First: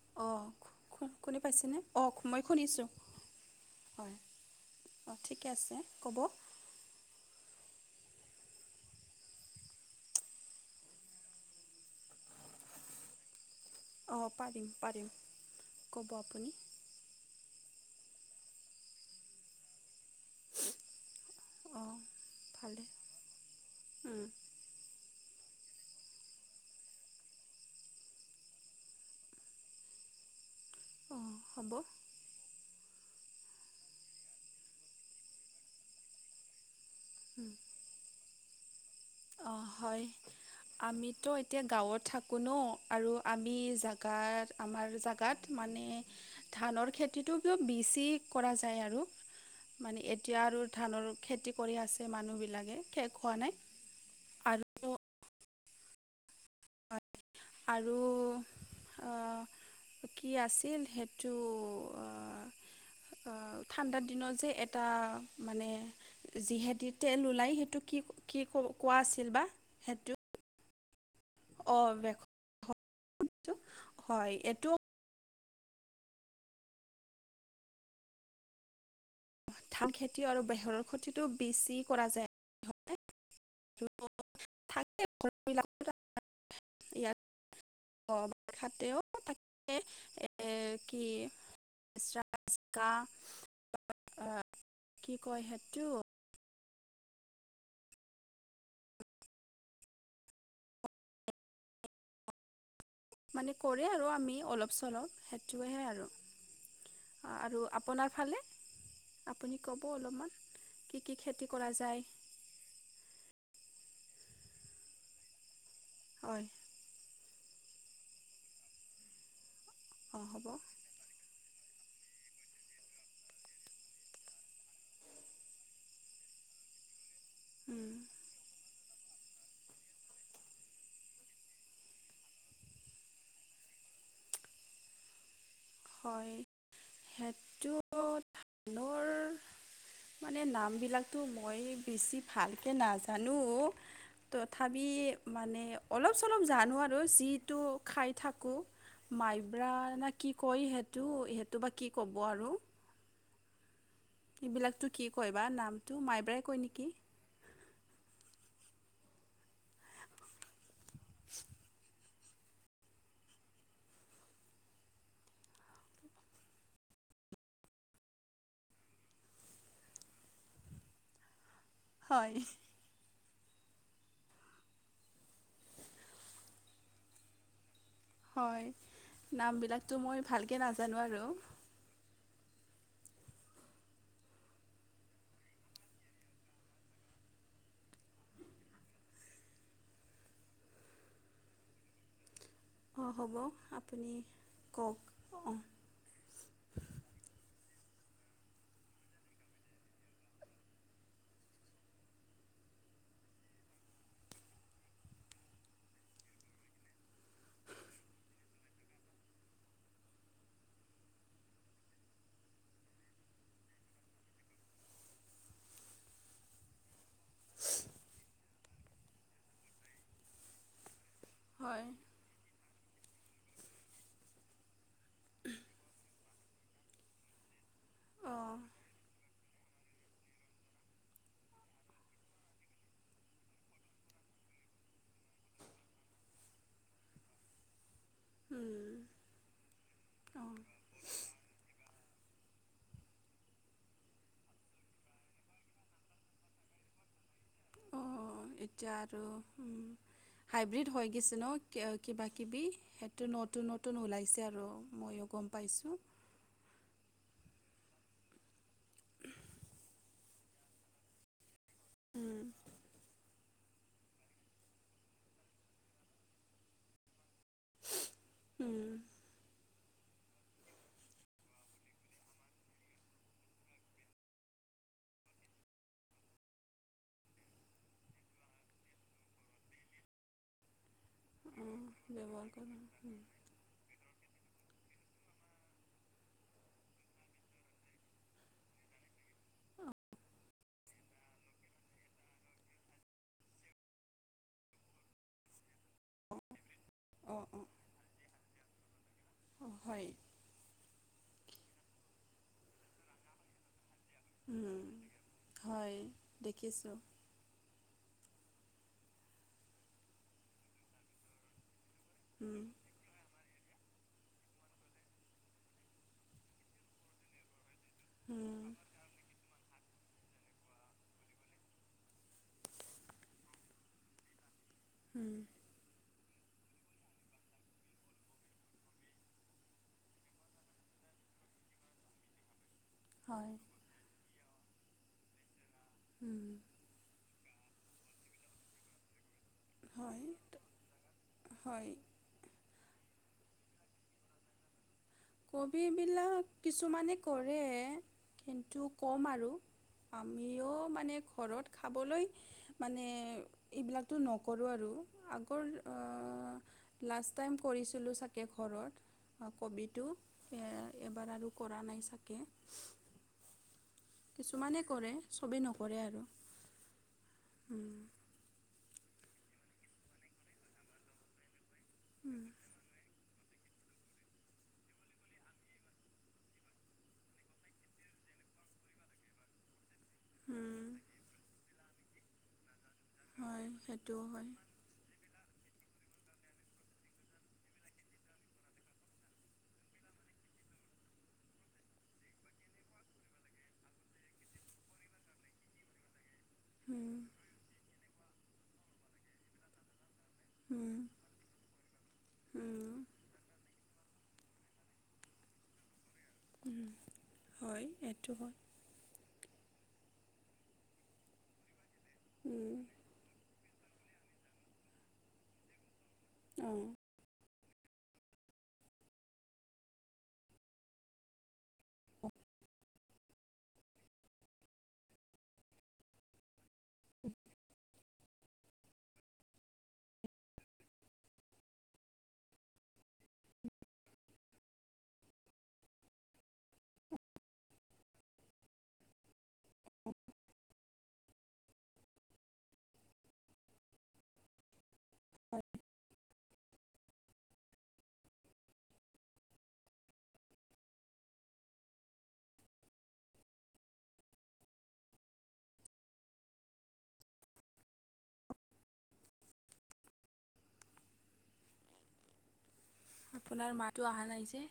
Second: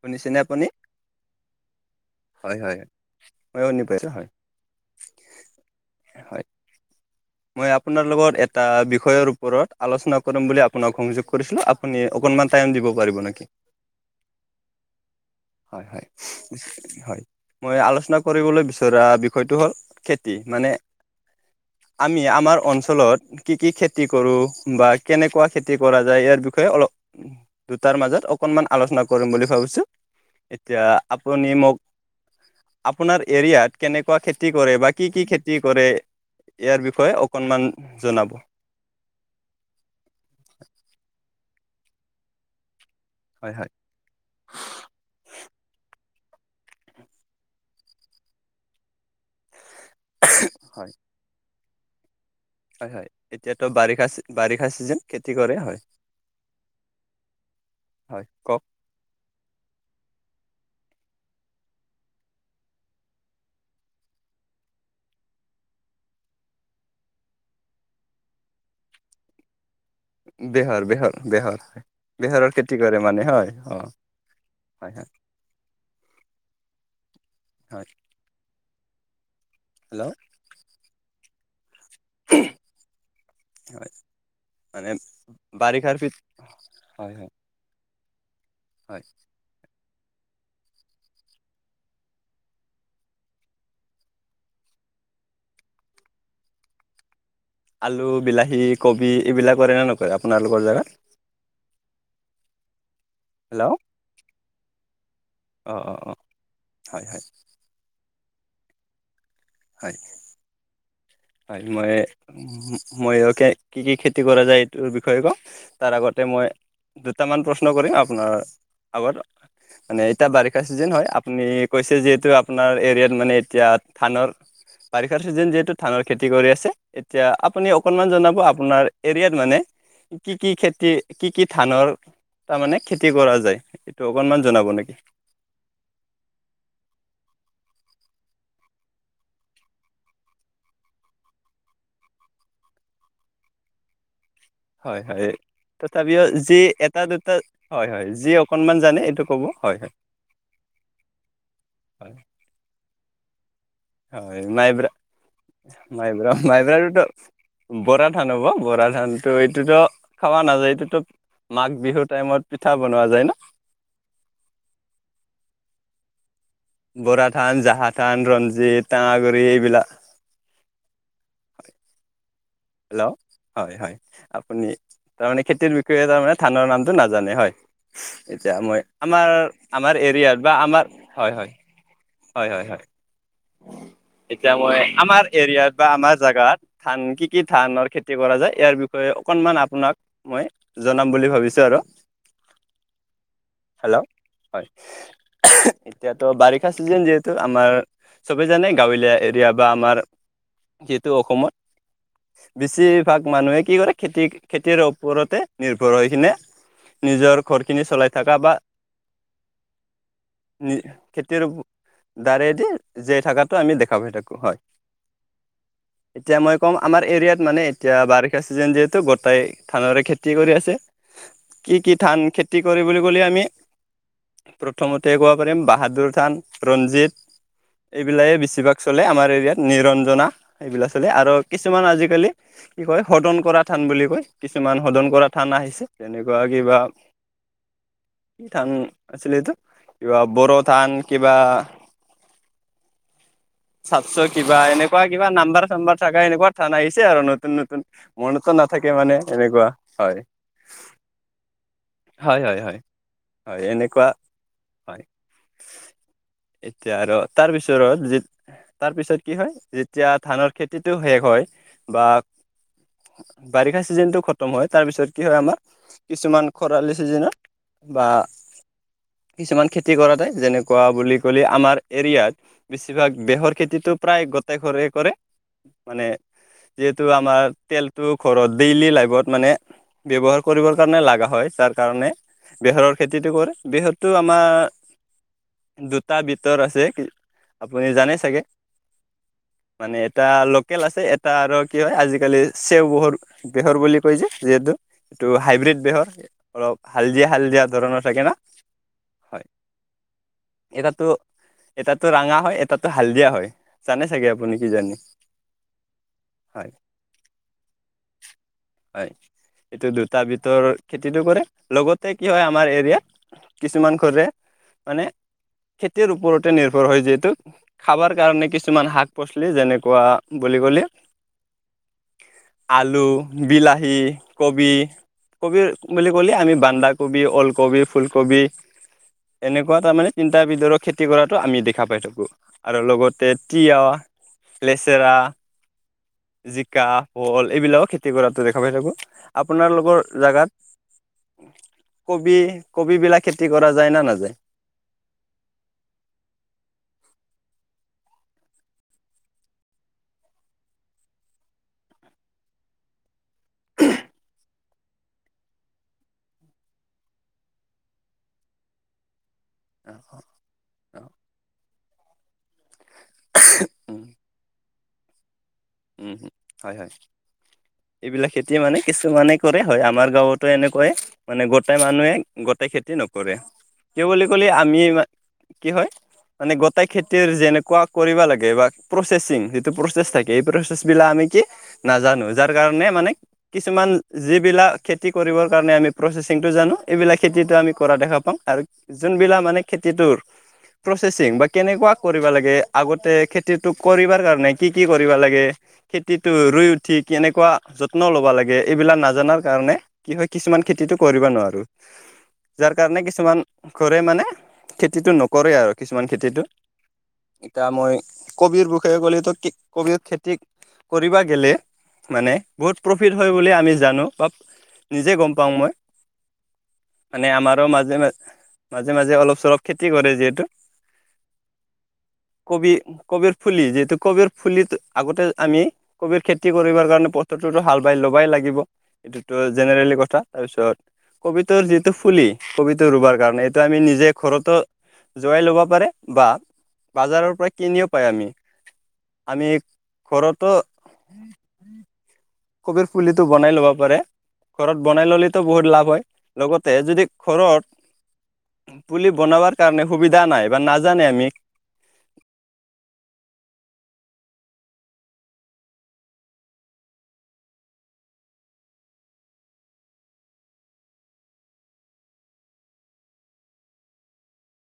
শুনিছেনে অঁ আপুনি? শুনা পাইছেনে? অ মই হয় হয়। শুনিছোঁ মই শুনি পাইছো হয় অ ঠিকে আছে ক'ব। [unintelligible] মই আপোনাৰ লগত এটা বিষয়ৰ ওপৰত আলোচনা কৰি বুলি আপোনাক সনযোগ কৰিছিলো, আপুনি অকনমান টাইম দিব পাৰিব নেকি? অ পাৰিম পাৰিম হয় হয়। ক'ব আপুনি। হয়, মই আলোচনা কৰিবলৈ বিচৰা বিষয়টো হ'ল খেতি, মানে অঁ আমি আমাৰ ভালে অঞ্চলত কি কি খেতি উম, কৰোঁ, বা কেনেকুৱা খেতি কৰা যায় ইয়াৰ বিষয়ে অলপ দুটাৰ মাজত অকনমান আলোচনা কৰিম বুলি ভাবিছো। এতিয়া অঁ আপুনি হ'ব মোক আপোনাৰ এৰিয়াত কেনেকুৱা খেতি কৰে বা কি কি খেতি কৰে ইয়াৰ বিষয়ে অকণমান জনাব। অ হয় আমিতো এতিয়া গাঁৱত থাকো ন আৰু হয় আমি হয় জা গাত আমাৰ জেগাত মানে ধানৰ খেতিটো বেছি কৰা যায় আৰু। মানে এতিয়া আৰু হয় ধানৰ খেতি কৰি আছে মানুহবিলাকে হয় হয় শেষ হোৱা নাই। এতিয়াতো বাৰিষা বাৰিষা আৰু চিজন খেতি কৰে হয়। আৰু হয় কওক কি আছিল সেইটো অ ঠাণ্ডাৰ দিনত যে এটা মানে যিহেদি তেল ওলাই সেইটো কি কি ক কোৱা আছিল বা সেইটো। বেহৰ বেহৰ বেহৰ অঁ বেহাৰৰ খেতি কৰে মানে হয়, অ, হয়, হয়। হয়। ধান হেল্ল' খেতি আৰু বোহৰৰ খতিটো বেছি কৰা যায়। হয় মানে থাকে ঘৰবিলাকত বাৰিষাৰ পিত হয় হয়। অ ভাষাতেও হয় তাকে এ কি [unintelligible] কি কয় সেটো আলু বিলাহী কবি এইবিলাক কৰেনে নকয় আপোনালোকৰ জেগাত। [unintelligible] মানে অ কৰে আৰু আমি অলপ চলপ অ সেইটোহে আৰু। অ হয় হয় ‌ আৰু আপোনাৰ ফালে আপুনি ক'ব অলপমান কি কি ক্ষেতি আৰু মই ময়কে কি কি খেতি কৰা যায় এইটোৰ বিষয়ে কওঁ। তাৰ আগতে হয় মই দুটামান প্ৰশ্ন কৰিম আপোনাৰ আগত। মানে অঁ এতিয়া হ'ব বাৰিষা চিজন হয়, আপুনি কৈছে যিহেতু আপোনাৰ এৰিয়াত মানে এতিয়া ধানৰ বাৰিষাৰ চিজন যিহেতু ধানৰ খেতি কৰি আছে এতিয়া আপুনি উম, অকনমান জনাব আপোনাৰ এৰিয়াত মানে কি কি খেতি কি কি ধানৰ তাৰমানে খেতি কৰা যায় এইটো অকণমান জনাব নেকি? হয় সেইটো ধানৰ মানে নামবিলাকতো মই বেছি ভালকে নাজানো। তথাপি হয় হয় মানে অলপ তথাপিও চলপ যি জানো আৰু এটা দুটা যিটো হয় হয় খাই যি থাকোঁ। অকনমান জানে এইটো ক'ব মাইব্ৰা হয় হয় নে কি কয় সেইটো সেইটো বা কি হয় ক'ব আৰু। হয় এইবিলাকতো মাইব্ৰা কি কয় বা নামটো মাইব্ৰা মাইব্ৰাই কয় নেকি মাইব্ৰা বৰা ধান হ'ব বৰা ধানতো এইটোতো খাৱ নাযায় এইটোতো মাঘ বিহুত টাইমত পিঠা বনোৱা যায় ন। বৰা ধান জাহা থান ৰঞ্জিত টঙাগুৰি এইবিলাক। হয়। হেল্ল' হয় হয়। আপুনি তাৰমানে খেতিৰ বিষয়ে তাৰমানে ধানৰ নামটো নাজানে হয়। এতিয়া হয় মই আমাৰ নামবিলাকতো আমাৰ মই এৰিয়াত বা ভালকৈ আমাৰ, নাজানো আৰু হয় হয় হয় হয় হয়। এতিয়া মই আমাৰ এৰিয়াত বা আমাৰ জোগাত ধান কি কি ধানৰ খেতি কৰা যায় ইয়াৰ বিষয়ে অকনমান আপোনাক মই জনাম বুলি ভাবিছো আৰু। [inaudible] অ হ'ব হেল্ল' আপুনি হয় কওক অ। এতিয়াতো বাৰিষা চিজেন যিহেতু, আমাৰ চবে জানে গাঁৱলীয়া এৰিয়া বা আমাৰ যিহেতু অসমত বেছিভাগ মানুহে কি কৰে, খেতি খেতিৰ ওপৰতে নিৰ্ভৰ হৈ কিনে নিজৰ ঘৰখিনি চলাই থাকা বা নি খেতিৰ দ্বাৰেদি জীয়াই থকাটো আমি দেখা পাই থাকো হয়, এতিয়া মই কম আমাৰ এৰিয়াত মানে এতিয়া বাৰিষা ছিজেন যিহেতু, গোটেই ধানৰে খেতি কৰি আছে। কি হয় কি ধান খেতি কৰি বুলি ক'লে আমি প্ৰথমতে ক'ব পাৰিম, বাহাদুৰ ধান, ৰঞ্জিত এইবিলাই অঁ বেছিভাগ চলে আমাৰ এৰিয়াত, নিৰঞ্জনা এইবিলাক চলে, আৰু কিছুমান আজিকালি কি কয়, সদন কৰা থান বুলি কয়, কিছুমান সদন কৰা থান আহিছে তেনেকুৱা কিবা কি ধান আছিল এইটো, কিবা অঁ বড়ো ধান কিবা চাতছ কিবা এনেকুৱা কিবা নাম্বাৰ চাম্বাৰ থাকা এনেকুৱা থান আহিছে আৰু নতুন নতুন। অ', মনতো নাথাকে এতিয়া মানে আৰু এনেকুৱা হয় হাইব্ৰীড হৈ গৈছে ন কিবা হয় হয় কিবি। হয় সেইটো হয় নতুন নতুন এনেকুৱা ওলাইছে আৰু, হয় ময়ো গম পাইছোঁ। এতিয়া আৰু তাৰ পিছৰত যি তাৰ পিছত কি হয় যেতিয়া ধানৰ খেতিটো শেষ হয় বা উম, বাৰিষা চিজনটো খতম হয় তাৰপিছত কি হয় আমাৰ, কিছুমান খৰালি ছিজেনত বা উম, কিছুমান খেতি কৰাতোই যেনেকুৱা বুলি ক'লে আমাৰ এৰিয়াত বেছিভাগ বেহৰ খেতিতটো প্ৰায় গোটেই ঘৰে কৰে, মানে যিহেতু আমাৰ তেলটো ঘৰত, ‌ডেইলি লাইফত মানে ব্য্ৱহাৰ কৰিবৰ কাৰণে লগা হয়, ‌ যাৰ অঁ কাৰণে ব্যৱহাৰ কৰোঁ বেহৰৰ খেতিতটো কৰে বেহুৰ টো আমাৰ দুটা ভিতৰ আছে। আপুনি জানে চাগে। মানে এটা লোকেল আছে এটা আৰু কি হয় আজিকালি চেও বহুত বেহৰ বুলি কৈছে যিহেতু, এইটো হাইব্ৰীড বেহৰ। অঁ অলপ হালধিয়া অঁ হালধিয়া ধৰণৰ থাকে ন, হয়। অ' হয়। এটাতো এটাতো ৰঙা হয়, এটো হালদিয়া হয়, জানে চাগে আ উম হয় হয় দেখিছোঁ। হয়। এইটো দুটা ভিতৰ খেতিটো কৰে, লগতে কি হয় উম, আমাৰ এৰিয়াাত কিছুমান ঘৰে, মানে খেতিৰ ওপৰতে নিৰ্ভৰ হয় যিহেতু। খাবৰ কাৰণে উম, কিছুমান শাক পাচলি যেনেকুৱা বুলি ক'লে আলু, বিলাহী, কবি, উম, কবিৰ বুলি ক'লে আমি বন্ধাকবি, ওলকবি, ‌ফুলকবি এনেকুৱা তাৰমানে তিনিটাৰিতৰৰ খেতি কৰাতো আমি দেখা পাই থাকো। আৰু লগতে হয় তিয়হ, লেচেৰা, উম, জিকা শল, এইবিলাকো খেতি কৰাত দেখা পাই থাকো, আপোনালোকৰ হয় জেগাত হয়। কবি, কবি বিলাক খেতি কৰা যায় নে নাযায়? কবিবিলাক কিছুমানে কৰে, কিন্তু কম আৰু। আমিও মানে ঘৰত খাবলৈ, মানে এইবিলাকো নক কৰো আৰু আগৰ লাষ্ট টাইম কৰিছিলো চাগে ঘৰত। অ কবিটো এবাৰ আৰু কৰা নাই চাগে। [unintelligible] কিছুমানে কৰে। চবেই নকৰে উম, আৰু। হয় হয়। উম। এইবিলাক খেতি মানে কিছুমানে কৰে হয়, আমাৰ গাঁৱতো এনেকুৱাইে। মানে গোটেই মানুহে, গোটেই খেতি নকৰে, কি বুলি কলে আমি কি হয়, মানে গোটেই খেতিৰ যেনেকুৱা কৰিব লাগে বা প্ৰচেচিং, ‌ যিটো প্ৰচেছ থাকে এই প্ৰচেছ বিলাক আমি কি নাজানো, যাৰ কাৰণে মানে হয় কিছুমান সেইটোও হয় যিবিলাক খেতি কৰিব জানে, আমি প্ৰচেচিংটো জানো। এইবিলাক খেতিটো আমি কৰা দেখা পাওঁ আৰু যোনবিলাক মানে খেতিটোৰ প্ৰচেচিং বা কেনেকুৱা কৰিব লাগে আগতে খেতিটো কৰিবাৰ কাৰণে কি কি কৰিবা লাগে খেতিটো ৰুই উঠি কেনেকুৱা যত্ন ল'বা লাগে এইবিলাক নাজানাৰ কাৰণে কি হয় কিছুমান খেতিটো কৰিব নোৱাৰো। যাৰ কাৰণে কিছুমান ঘৰে মানে খেতিটো নকৰে আৰু কিছুমান খেতিটো। ইতা হয় মই এইটো হয় কবিৰ খে গলে তো কি কবি খেতি কৰিবা গে'লে মানে বহুত প্ৰফিট হয় বুলি আমি জানো বা নিজে গম পাও মই। অঁ মানে আমাৰো মাজে-মাজে মাজে-মাজে অলপ-চলপ খেতি কৰে যিহেতু। কবি কবিৰ ফুলি যিহেতু কবিৰ ফুলিটো আগতে আমি কবিৰ খেতি কৰিবাৰ কাৰণে [unintelligible] টোটো হাল বাই ল'বাই লাগিব। এইটোতো জেনেৰেলি কথা। তাৰপিছত কবিটোৰ যিটো ফুলি কবিটো ৰুবাৰ কাৰণে এইটো আমি নিজে ঘৰতো জোৱাই ল'ব পাৰে বা বাজাৰৰ পৰা কিনিও পাই আমি। আমি ঘৰতো কবিৰ ফুলিটো বনাই ল'ব পাৰে। ঘৰত বনাই ল'লেতো বহুত লাভ হয়। লগতে যদি ঘৰত পুলি বনাবাৰ কাৰণে সুবিধা নাই বা নাজানে আমি আপোনাৰ মাতো আহা নাই যে।